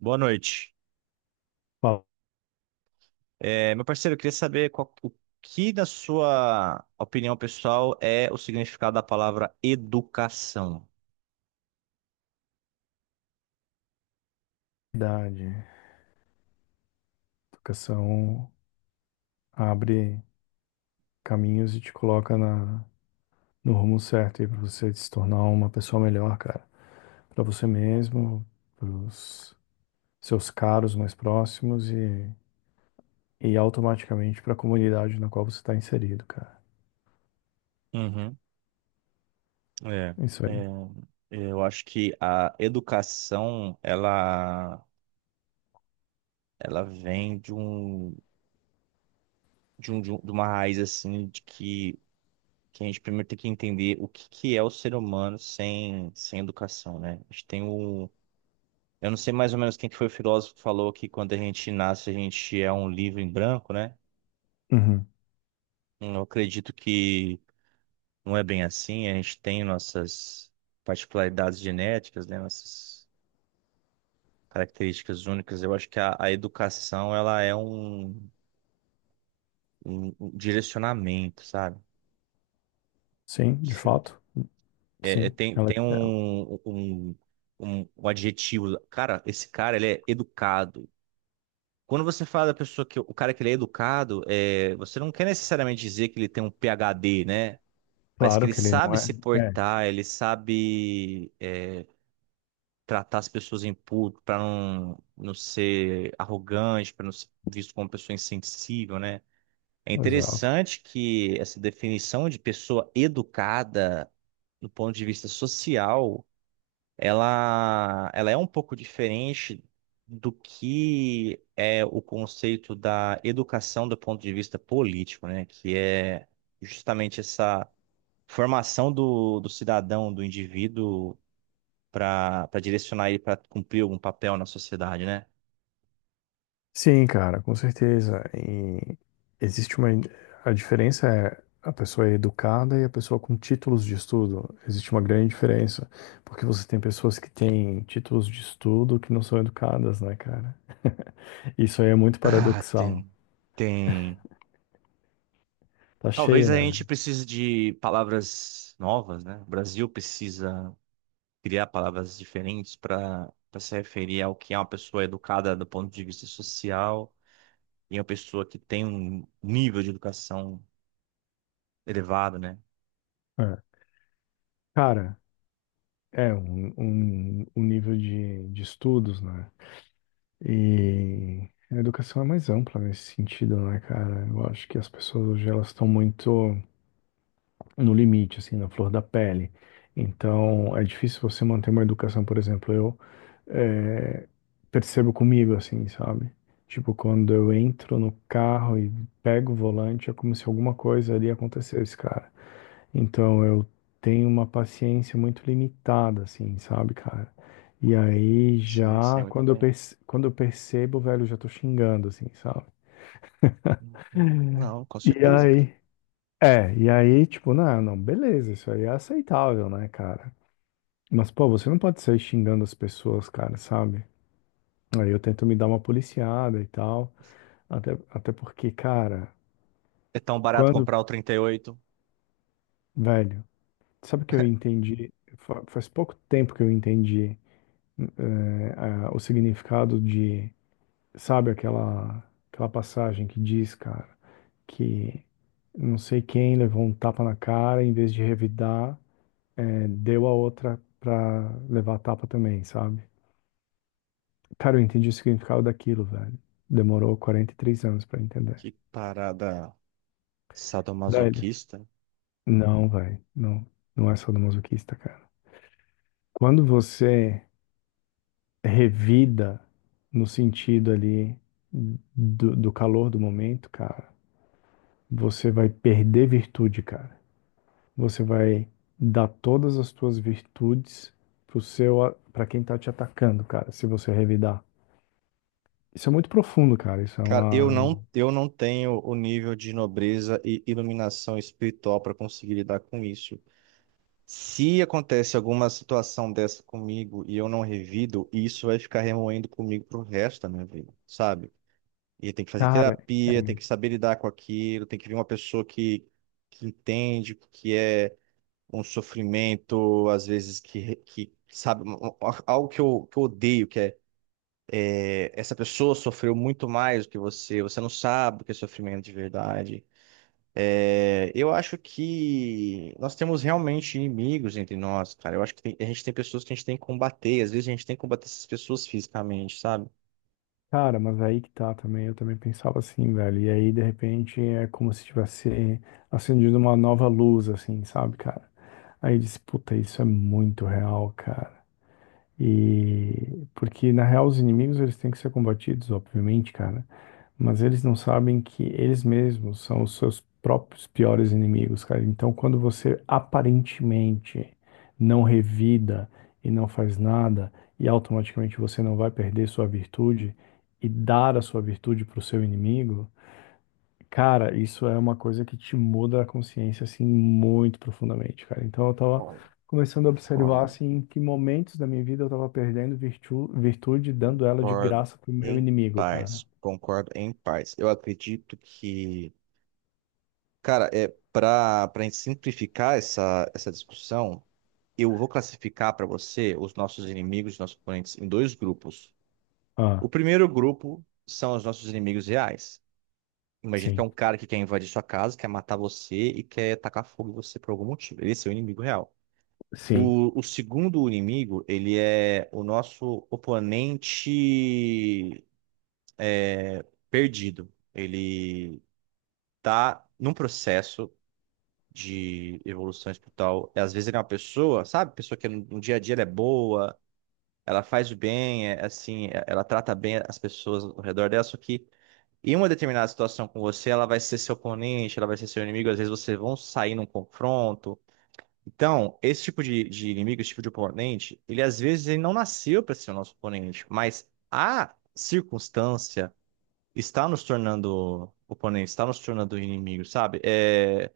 Boa noite. Meu parceiro, eu queria saber o que, na sua opinião pessoal, é o significado da palavra educação. Qualidade. Educação abre caminhos e te coloca no rumo certo aí para você se tornar uma pessoa melhor, cara. Para você mesmo, para os seus caros mais próximos e automaticamente para a comunidade na qual você está inserido, cara. Uhum. É, Isso é, aí. eu acho que a educação, ela vem de uma raiz, assim, que a gente primeiro tem que entender o que, que é o ser humano sem educação, né? A gente tem um. Eu não sei mais ou menos quem que foi o filósofo que falou que, quando a gente nasce, a gente é um livro em branco, né? Uhum. Eu acredito que não é bem assim. A gente tem nossas particularidades genéticas, né? Nossas características únicas. Eu acho que a educação ela é um direcionamento, sabe? Não Sim, de sei. fato, sim. Tem Ela, é, um adjetivo. Cara, esse cara ele é educado. Quando você fala da pessoa, que o cara que ele é educado, você não quer necessariamente dizer que ele tem um PhD, né? Mas que claro ele que ele não sabe é. se É, portar, ele sabe tratar as pessoas em público, para não ser arrogante, para não ser visto como uma pessoa insensível, né? É exato. interessante que essa definição de pessoa educada, do ponto de vista social, ela é um pouco diferente do que é o conceito da educação do ponto de vista político, né? Que é justamente essa formação do cidadão, do indivíduo para direcionar ele para cumprir algum papel na sociedade, né? Sim, cara, com certeza. E existe uma. A diferença é a pessoa é educada e a pessoa com títulos de estudo. Existe uma grande diferença, porque você tem pessoas que têm títulos de estudo que não são educadas, né, cara? Isso aí é muito Ah, paradoxal. tem, tem. Tá Talvez cheio, a né? gente precise de palavras novas, né? O Brasil precisa criar palavras diferentes para se referir ao que é uma pessoa educada do ponto de vista social e uma pessoa que tem um nível de educação elevado, né? É. Cara, é um nível de estudos, né? E a educação é mais ampla nesse sentido, né, cara? Eu acho que as pessoas hoje elas estão muito no limite, assim, na flor da pele. Então, é difícil você manter uma educação, por exemplo, eu eh, percebo comigo, assim, sabe? Tipo, quando eu entro no carro e pego o volante, é como se alguma coisa ali acontecesse, cara. Então, eu tenho uma paciência muito limitada, assim, sabe, cara? E aí, Sim, sim, já, muito quando eu, bem. perce- quando eu percebo, velho, eu já tô xingando, assim, sabe? Uhum. Não, com E certeza, cara. aí? É, e aí, tipo, não, não, beleza, isso aí é aceitável, né, cara? Mas, pô, você não pode sair xingando as pessoas, cara, sabe? Aí eu tento me dar uma policiada e tal. Até porque, cara, É tão barato quando, comprar o 38. velho, sabe o que eu entendi? Faz pouco tempo que eu entendi o significado de, sabe, aquela passagem que diz, cara, que não sei quem levou um tapa na cara, em vez de revidar, deu a outra pra levar a tapa também, sabe? Cara, eu entendi o significado daquilo, velho. Demorou 43 anos pra entender. Que parada Velho, sadomasoquista. não, velho. Não, não é sadomasoquista, cara. Quando você revida no sentido ali do calor do momento, cara, você vai perder virtude, cara. Você vai dar todas as tuas virtudes pro seu, para quem tá te atacando, cara, se você revidar. Isso é muito profundo, cara. Isso é Cara, uma, uma... eu não tenho o nível de nobreza e iluminação espiritual para conseguir lidar com isso. Se acontece alguma situação dessa comigo e eu não revido, isso vai ficar remoendo comigo pro resto da minha vida, sabe? E tem que fazer Cara, terapia, tem que saber lidar com aquilo, tem que vir uma pessoa que entende o que é um sofrimento, às vezes que sabe, algo que eu odeio, essa pessoa sofreu muito mais do que você, você não sabe o que é sofrimento de verdade. Eu acho que nós temos realmente inimigos entre nós, cara. Eu acho que a gente tem pessoas que a gente tem que combater, às vezes a gente tem que combater essas pessoas fisicamente, sabe? Cara, mas aí que tá também, eu também pensava assim, velho. E aí, de repente, é como se tivesse acendido uma nova luz, assim, sabe, cara? Aí eu disse, puta, isso é muito real, cara. E porque, na real, os inimigos, eles têm que ser combatidos, obviamente, cara. Mas eles não sabem que eles mesmos são os seus próprios piores inimigos, cara. Então, quando você aparentemente não revida e não faz nada, e automaticamente você não vai perder sua virtude e dar a sua virtude para o seu inimigo, cara, isso é uma coisa que te muda a consciência assim muito profundamente, cara. Então, eu tava começando a observar Concordo, assim em que momentos da minha vida eu tava perdendo virtu- virtude, dando ela de concordo graça pro meu em inimigo, cara. paz, concordo em paz. Eu acredito que, cara, é para simplificar essa discussão, eu vou classificar para você os nossos inimigos, nossos oponentes em dois grupos. Ah, O primeiro grupo são os nossos inimigos reais. Imagina que é sim. um cara que quer invadir sua casa, quer matar você e quer tacar fogo em você por algum motivo. Esse é o inimigo real. Sim. O segundo inimigo, ele é o nosso oponente perdido. Ele tá num processo de evolução espiritual. Às vezes ele é uma pessoa, sabe? Pessoa que no dia a dia ela é boa, ela faz o bem, assim, ela trata bem as pessoas ao redor dela, só que em uma determinada situação com você, ela vai ser seu oponente, ela vai ser seu inimigo, às vezes vocês vão sair num confronto. Então, esse tipo de inimigo, esse tipo de oponente, ele às vezes ele não nasceu para ser o nosso oponente, mas a circunstância está nos tornando oponente, está nos tornando inimigo, sabe? É,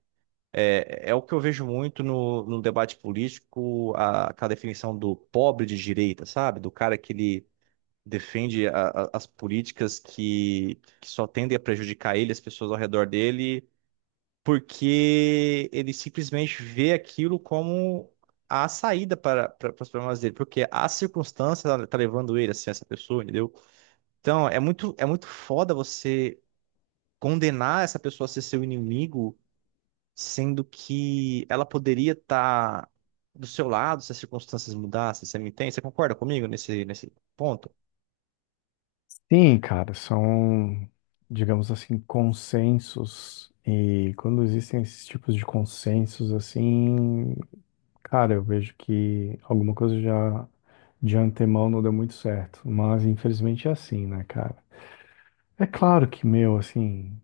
é, É o que eu vejo muito no debate político, aquela definição do pobre de direita, sabe? Do cara que ele defende as políticas que só tendem a prejudicar ele, as pessoas ao redor dele, porque ele simplesmente vê aquilo como a saída para os problemas dele, porque a circunstância tá levando ele a ser essa pessoa, entendeu? Então, é muito foda você condenar essa pessoa a ser seu inimigo, sendo que ela poderia estar do seu lado se as circunstâncias mudassem, você me entende? Você concorda comigo nesse ponto? Sim, cara, são, digamos assim, consensos. E quando existem esses tipos de consensos, assim, cara, eu vejo que alguma coisa já de antemão não deu muito certo. Mas infelizmente é assim, né, cara? É claro que, meu, assim,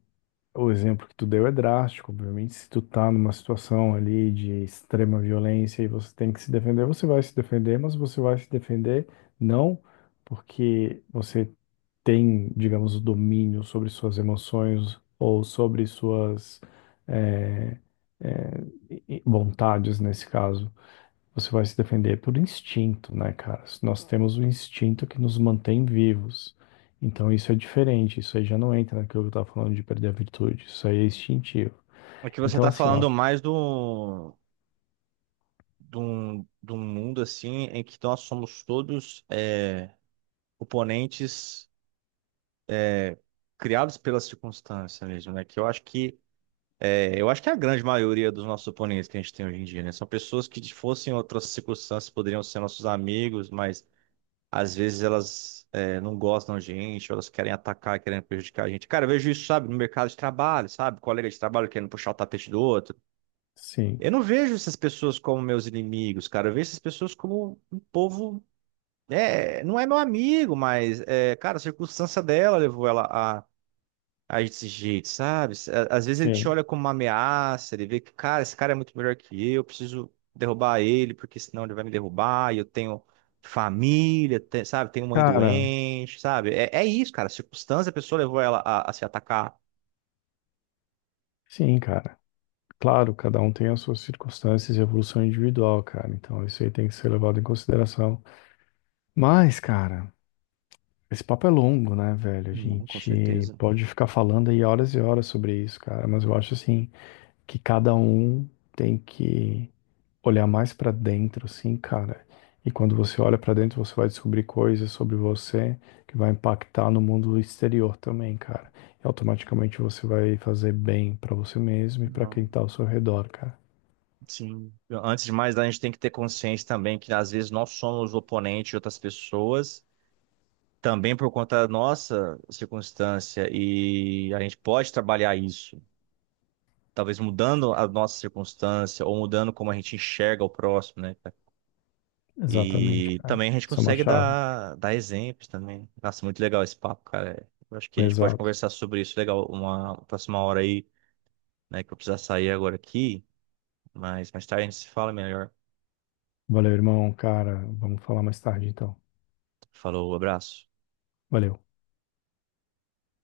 o exemplo que tu deu é drástico. Obviamente, se tu tá numa situação ali de extrema violência e você tem que se defender, você vai se defender, mas você vai se defender não porque você tem, digamos, o domínio sobre suas emoções ou sobre suas eh, eh, e vontades, nesse caso, você vai se defender por instinto, né, cara? Nós temos o instinto que nos mantém vivos. Então isso é diferente, isso aí já não entra naquilo que eu estava falando de perder a virtude, isso aí é instintivo. É que você Então está assim, ó, falando mais de um mundo assim em que, então, nós somos todos oponentes criados pela circunstância mesmo, né? Que eu acho que é a grande maioria dos nossos oponentes que a gente tem hoje em dia, né? São pessoas que, se fossem outras circunstâncias, poderiam ser nossos amigos, mas às vezes elas não gostam da gente, ou elas querem atacar, querem prejudicar a gente. Cara, eu vejo isso, sabe, no mercado de trabalho, sabe? Colega de trabalho querendo puxar o tapete do outro. sim, Eu não vejo essas pessoas como meus inimigos, cara. Eu vejo essas pessoas como um povo. Não é meu amigo, mas, cara, a circunstância dela levou ela a esse jeito, sabe? Às vezes ele te sim. olha como uma ameaça, ele vê que, cara, esse cara é muito melhor que eu preciso derrubar ele, porque senão ele vai me derrubar, e eu tenho família, sabe? Tenho mãe Cara, doente, sabe? É isso, cara. A circunstância, a pessoa levou ela a se atacar. sim, cara. Claro, cada um tem as suas circunstâncias e evolução individual, cara. Então isso aí tem que ser levado em consideração. Mas, cara, esse papo é longo, né, velho? A Não, com gente certeza. pode ficar falando aí horas e horas sobre isso, cara, mas eu acho assim que cada um tem que olhar mais pra dentro, assim, cara. E quando você olha pra dentro, você vai descobrir coisas sobre você que vai impactar no mundo exterior também, cara. E automaticamente você vai fazer bem pra você mesmo e pra quem Não. tá ao seu redor, cara. Sim. Antes de mais, a gente tem que ter consciência também que às vezes nós somos o oponente de outras pessoas, também por conta da nossa circunstância, e a gente pode trabalhar isso, talvez mudando a nossa circunstância ou mudando como a gente enxerga o próximo, né, cara? Exatamente, E cara. também a gente Isso é uma consegue chave. Dar exemplos também. Nossa, muito legal esse papo, cara. Eu acho que a gente pode Exato. conversar sobre isso, legal, uma próxima hora aí, né, que eu vou precisar sair agora aqui, mas mais tarde a gente se fala melhor. Valeu, irmão, cara. Vamos falar mais tarde, então. Falou, abraço. Valeu.